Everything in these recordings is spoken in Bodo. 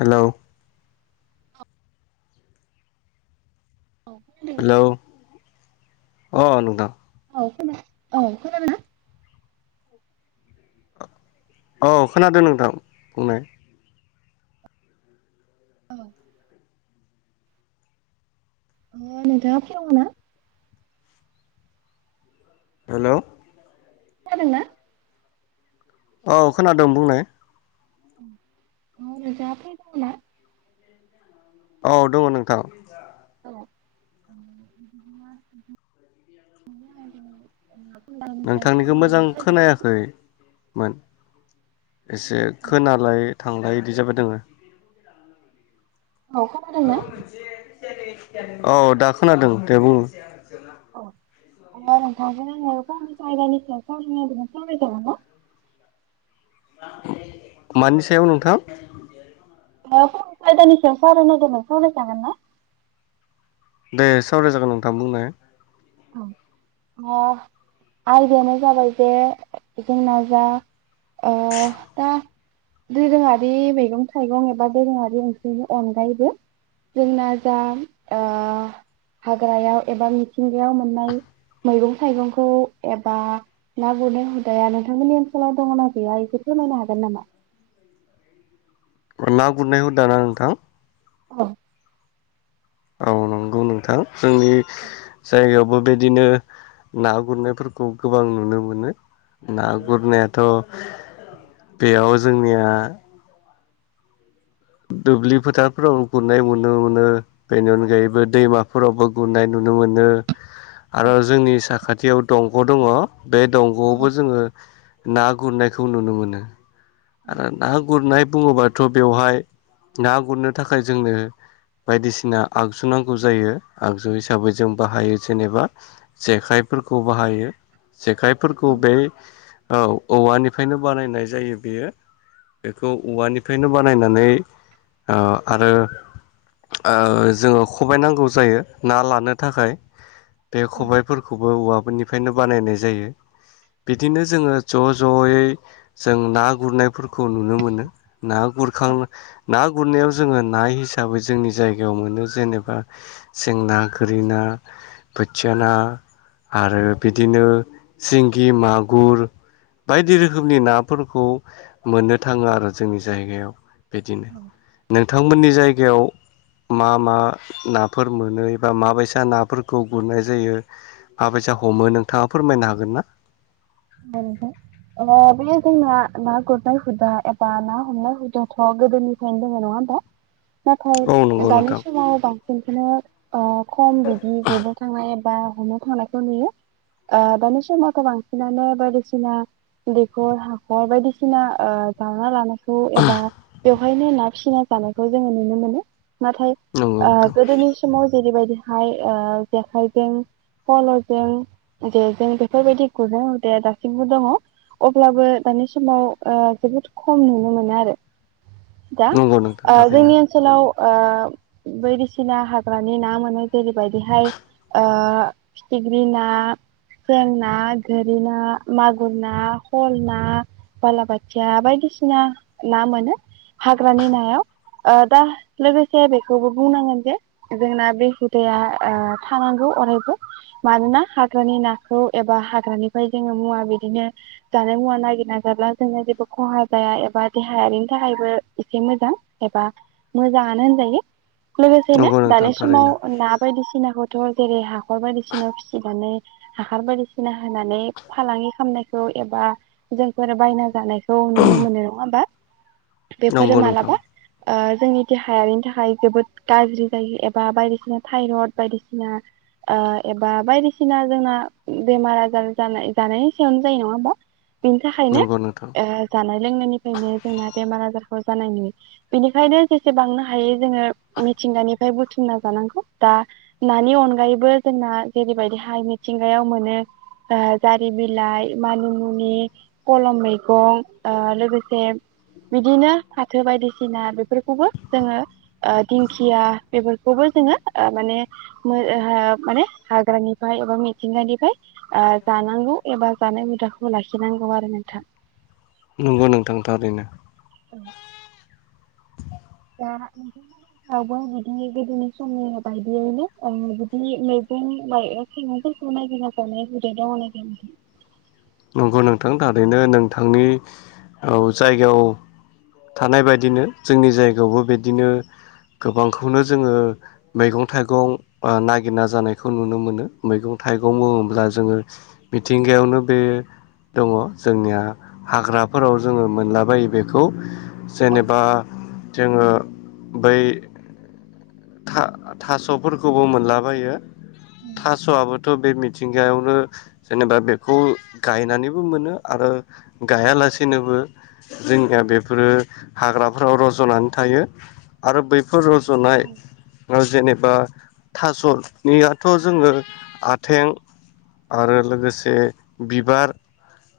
हेल' औ खोनादों हेलौ अ नोंथां औ खोनादों औ खोनादोंना औ खोनादों नोंथां बुंनाय औ ओ अ नोंथांआ फ्रि दं ना हेल' खोनादोंना औ खोनादों बुंनाय अ नोंथाङा फ्रि दङना औ दङ नोंथां बिदिब्ला उम नोंथांनिखौ मोजां खोनायाखैमोन एसे खोनालाय थांलाय बिदि जाबाय दोङो औ खोनादोंना औ दा खोनादों दे बुङो औ अ नोंथांजों आङो फंनैसो आयदानि सायाव सावरायनो सानदोंमोन सावराय जागोनना मानि सायाव नोंथां फुन खायदानिसायाव सावराय नागिरदोंमोन सावरायजागोन ना दे सावराय जागोन नोंथां बुंनाय औ आ आयदायानो जाबाय जे जोंना जा ओ दा दोरोङारि मैगं थाइगं एबा दोरोङारि ओंख्रिनि अनगायैबो जोंना जा हाग्रायाव एबा मिथिंगायाव मोननाय मैगं थाइगंखौ एबा ना गुरनाय हुदाया नोंथांमोननि ओनसोलाव दङना गैया इफोर फोरमायनो हागोन नामा ना गुरनाय हुदाना नोंथां औ औ नंगौ नोंथां जोंनि जायगायावबो बेदिनो ना गुरनायफोरखौ गोबां नुनो मोनो ना गुरनायाथ' बेयाव जोंनिया दुब्लि फोथारफोराव गुरनाय नुनो मोनो बेनि अनगायैबो दैमाफोरावबो गुरनाय नुनो नुनो मोनो औ आरो जोंनि साखाथियाव दंग' दङ बे औ दंग'आवबो जोङो ना गुरनायखौ नुनो मोनो आरो ना गुरनाय बुङोबाथ' बेवहाय ना गुरनो थाखाय जोंनो बायदिसिना आगजु नांगौ जायो। आगजु हिसाबै जों बाहायो जेनेबा जेखाइ फोरखौ बाहायो। जेखाइफोरखौ औ बे औवानिफ्रायनो बानायनाय जायो बेयो। बेखौ औवानिफ्रायनो बानायनानै आरो जोङो खबाय नांगौ जायो ना लानो थाखाय। बे औ खबाइफोरखौबो औवाफोरनि निनो बानायनाय जायो। बिदिनो जोङो ज'-ज'यै जों ना गुरनाय फोरखौ नुनो मोनो। ना गुरखां ना गुरनायाव जोङो नाय हिसाबै जोंनि जायगायाव मोनो जेनेबा सेंना, गोरिना बोथिया ना आरो बिदिनो सिंगि, मागुर बायदि रोखोमनि नाफोरखौ मोननो थाङो आरो जोंनि जायगायाव बिदिनो। नोंथांमोननि जायगायाव मा मा नाफोर मोनो एबा माबायसा नाफोरखौ गुरनाय जायो माबायसा हमो नोंथाङा फोरमायनो हागोन ना? बा नोंथां। ओ बे जोंना ना गुरनाय हुदा एबा ना हमनाय हुदाथ' गोदोनिफ्रायनो दङ नङाहोमबा। दा औ नाथाय नंगौ दानि नोंथां समाव बांसिनखौनो खम बिदि गुरनो थांनाय बा हमनो थांनायखौ नुयो। दानि समावथ' बां सिनानो बायदिसिना दैखर हाखर बायदिसिना जावना लानाय एबा बेवहायनो ना फिसिना जानायखौ जोङो नुनो मोनो। नाथाय नंगौ नोंथां गोदोनि समाव जेरैबायदिहाय जेखाइजों, फल'जों, जेजों बेफोरबायदि नुबोदों बे दासिमबो दंङ। अब्लाबो दानि समाव जोबोद खम नुनो मोनो आरो। दा नंगौ नोंथां थारैनो जोंनि ओनसोलाव बायदिसिना हाग्रानि ना मोनो जेरैबायदिहाय ओ फिथिग्रि ना, सेेंना, गोरि ना, मागुर ना, स'ल ना, बालाबाथिया बायदिसिना ना मोनो हाग्रानि नायाव। ओ दा लोगोसे बेखौबो बुंनांगोन जे जोंना बे हुदाया थानांगौ अरायबो मानोना हाग्रानि नाखौ एबा हाग्रानिफ्राय जोङो मुवा बिदिनो जानाय मुवा नागिरना जाब्ला जोङो जेबो खहा जाया एबा देहा यारिनि थाखायबो एसे मोजां एबा मोजाङनो होनजायो नंगौ लोगोसेनो नोंथां दानि समाव थारैनो ना बायदिसिनाखौ थ' जेरै हाखर बायदिसिना फिसिनानै हाखार बायदिसिना होनानै फालांगि खालामनायखौ एबा जोंफोर बायना जानाय खौ नुनो मोनो नङा होमबा। बेफोरो नंगौ नोंथां मालाबा जोंनि देहायारिनि थाखाय जोबोद गाज्रि जायो एबा बायदिसिना थायरड बायदिसिना एबा बायदिसिना जोंना बेमारा जा- जानाय जानायनि सायावनो जायो नङा होमबा? बिनि थाखायनो नंगौ नोंथां ओह जानाय लोंनायनिफ्रायनो जोंना बेमार-आजार जानाय नुयो। बेनिखायनो जेसे बांनो हायो जोङो मिथिंगानिफ्राय बुथुमनाजानांगौ दा ना- नानि अनगायैबो जोंना जेरैबायदिहाय मिथिंगायाव मोनो जारि बिलाइ मानिमुनि खलम मैगं लोगोसे बिदिनो फाथो बायदिसिना बेफोरखौबो जोङो दिंखिया बेफोरखौबो जोङो माने माने हाग्रानिफ्राय एबा मिथिंगानिफ्राय ओ जानांगौ एबा जानाय हुदाखौ लाखिनांगौ आरो नोंथां । नंगौ नोंथां थारैनो । औ दा दावबो बिदि गोदोनि सम बायदियैनो बिदि मैगं माइ संनाय जायो [unintelligible] नंगौ नोंथां थारैनो नोंथांनि औ जायगायाव थानाय बायदिनो जोंनि जायगायावबो बिदिनो गोबांखौनो जोङो मैगं-थाइगं आ नागिरना जानायखौ नुनो मोनो । मैगं-थाइगं बुङोब्ला जोङो मिथिंगायावनो बे दङ जोंनिया हाग्राफोराव जोङो मोनलाबायो बेखौ औ जेनेबा आ जोङो बै था थास'फोरखौबो मोनलाबायो थास'आबो थ' बे मिथिंगायावनो जेनेबा बेखौ गायनानैबो मोनो आरो गाया ला लासेनोबो जोंनिया बेफोरो हाग्राफोराव रज'नानै थायो आरो बैफोर रज' जनाय औ जेनेबा थास'नियाथ' जोङो आथें आरो लोगोसे बिबार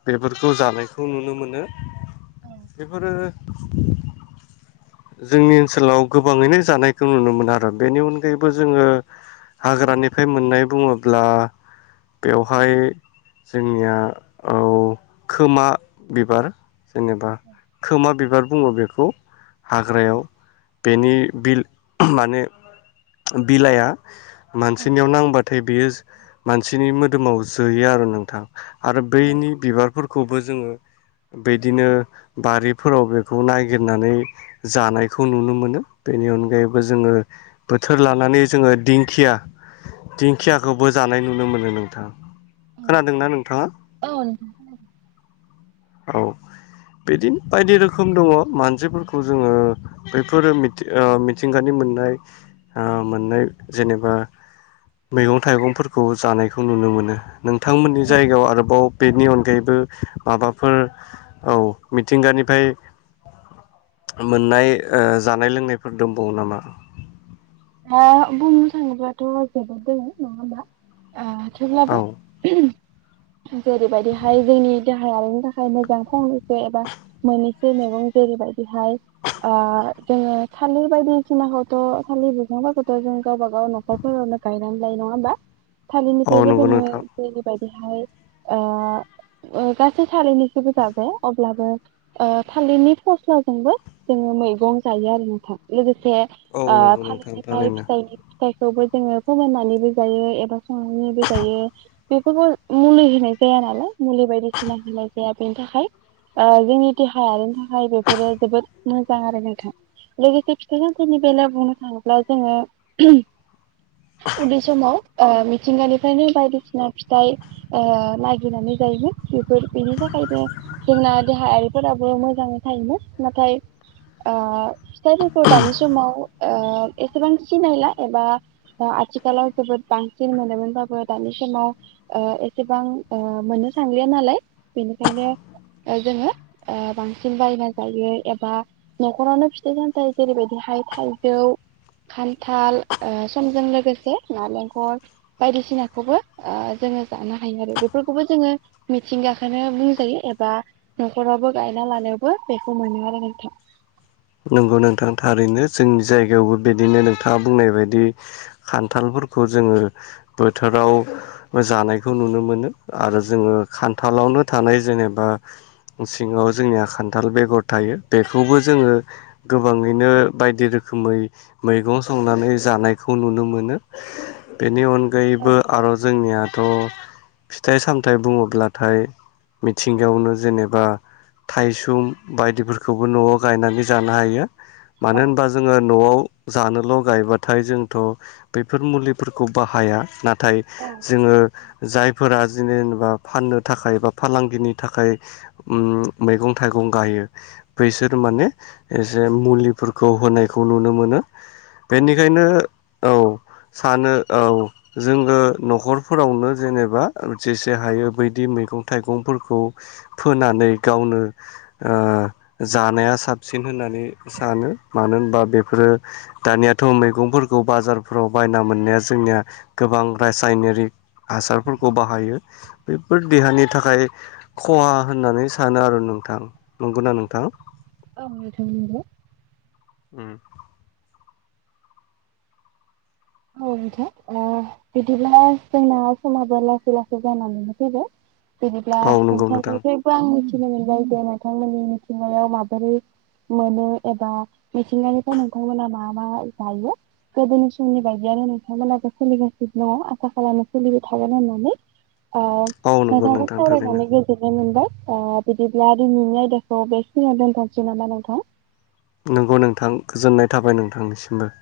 बेफोरखौ जानायखौ नुनो मोनो । बेफोरो जोंनि ओनसोलाव गोबाङैनो जानायखौ नुनो मोनो आरो बेनि अनगायैबो जोङो हाग्रानिफ्राय मोननाय बुङोब्ला बेवहाय जोंनिया औ खोमा बिबार जेनेबा खोमा बिबार बुङो बेखौ हाग्रायाव बेनि बिल माने बिलाइआ मानसिनियाव नांबाथाय बियो मानसिनि मोदोमाव जोयो आरो नोंथां । आरो बैनि बिबारफोरखौ बो जोङो बिदिनो बारिफोराव बेखौ नागिरनानै जानायखौ नुनो मोनो बेनि अनगायैबो जोङो बोथोर लानानै जोङो दिंखिया दिंखियाखौबो जानाय नुनो मोनो नोंथां । खोनादोंना नोंथाङा? औ नोंथां औ बिदिनो बायदि रोखोम दङ मानसिफोरखौ जोङो बैफोरो मिथि ओ मिथिंगानि मोननाय ओ मोननाय जेनेबा मैगं-थाइगंफोरखौ जानायखौ नुनो मोनो नोंथांमोननि जायगायाव आरोबाव बेनि अनगायैबो माबाफोर औ मिथिंगानिफाय मोननाय ओ जानाय लोंनायफोर दंबावो नामा? ओ बुंनो थाङोब्लाथ' जोबोद दोङो नङा ओमबा ओ थेवब्लाबो औ जेरैबायदिहाय जोंनि देहायारिनि थाखाय मोजां [unintelligible] जो एबा मोनि जे मैगं जेरैबायदिहाय आ जोङो थालिर बायदिसिनाखौथ' थालिर [unintelligible] जों गावबा गाव न'खरफोरावनो गायनानै लायो नङा होमबा? औ थालिरनिफ्रायबो नंगौ जोङो नोंथां जेरैबायदिहाय ओ ओ गासै थालिरनिखोबो जाजाया बे अब्लाबो ओ थालिरनि फस्लाजोंबो जोङो मैगं जायो आरो नोंथां लोगो से औ ओ नंगौ नोंथां थालिरनिफ्राय थारैनो फिथाइनि फिथाइखौबो जोङो फोमोननानैबो जायो एबा संनानैबो जायो बेफोरखौ मुलि होनाय जाया नालाय मुलि बायदिसिना होनाय जाया । बेनि थाखाय ओ जोंनि देहायारिनि थाखाय बेफोरो जोबोद मोजां आरो नोंथां । [unintelligible] फिथाइफोरनि बेलायाव बुंनो थाङो ब्ला जोङो उदै समाव ओ मिथिंगानिफ्रायनो बायदिसिना फिथाइ ओ नागिरनानै गायोमोन बेफोर बेनि थाखा फोरो जोंना देहायारिफोराबो मोजाङै थायोमोन नाथाय ओ फिथाइफोरखौ दानि समाव ओ एसेबां सिनायला एबा ओ आथिखालाव जोबोद बांसिन मोनोमोनबाबो दानि समाव ओ एसेबां ओ मोननो थांलिया नालाय बेनिखायनो ओ जोङो ओ बांसिन बायना जायो एबा न'खरावनो फिथाइ सामथाइ जेरैबायदि हाइ थाइजौ खान्थाल ओ समजों लोगोसे नालेंखर बायदिसिनाखौबो ओ जों जोंङो जानो हायो आरो बेफोरखौबो जोङो मिथिंगाखौनो बुंजायो एबा न'खरावबो गायना। लानायावबो बेखौ मोनो आरो नोंथां। नंगौ नोंथां थारैनो जोंनि जायगायावबो बिदिनो नोंथाङा बुंनाय बायदि खान्थालफोर । खौ जोङो बोथोराव जानायखौ नुनो मोनो आरो जोङो खान्थालाव। आवनो थानाय जेनेबा सिंङाव जोंनिया खान्थाल बेगर थायो बेखौबो जोङो गोबाङैनो बायदि रोखोमै मैगं संनानै जानायखौ नुनो मोनो। बेनि औ अनगायैबो आरो जोंनियाथ' । फिथाइ सामथायाइ बुंङोब्लाथाय मिथिंगायावनो जेनेबा। थायसुम बायदिफोरखौबो न'आव गायनानै। जानो हायो मानो औ होनबा जोङो न'आव। जानोल' गायबाथाय जोंथ' बेफोर मुलिफोरखौ बाहाया नाथ नाथाय औ जोङो जायफोरा। बिदिनो जेनेबा फाननो थाखाय बा फालांगिनि थाखाय उम मैगं थाइगं गायो। बैसोर माने। एसे मुलिफोरखौ होनायखौ नुनो मोनो औ बेनिखायनो औ [inaudible] सानो औ जोङो न'खरफोरावनो जेनेबा जेसे हायो बैदि मैंगं थाइगंफोरखौ फोनानै गावनो ओ जानाया साबसिन होननानै सानो मानो होनबा बेफोरो दानियाथ' मैगंफोरखौ बाजारफोराव। बायना मोननाया जोंनिया गोबां रासायनारिक। हासारफोरखौ बाहायो बेफोर देहानि थाखाय खहा होननानै सानो आरो नो। नोंथां नंगौना नोंथां? अ नोंथां नंगौ। उम औ नोंथां ओ बिदिब्ला जोंना समाबो लासै लासै जानानैनो फैबाय। बिदिब्ला औ नंगौ नोंथां नोंथांनिफ्रायबो आं थिनो मोनबाय जे नोंथांमोननि मिथिंगायाव माबोरै मोनो एबा। मिथिंगानिफ्राय नोंथांमोना मा मा जायो गोदोनि समनि । बायदियानो नोंथांमोनाबो सोलिगासिनो दङ आसा खालामो सोलिबाय थागोन होननानै। ओ औ नंगौ नोंथांजों नोंथां थारैनो। सावरायनानै गोजोननाय मोनबाय। ओ बिदिब्ला दिनैनि आयदाखौ बेखिनियावनो दोनथनोसै नामा नोंथां? नंगौ नोंथां गोजोननाय थाबाय नोंथांनिसिमबो।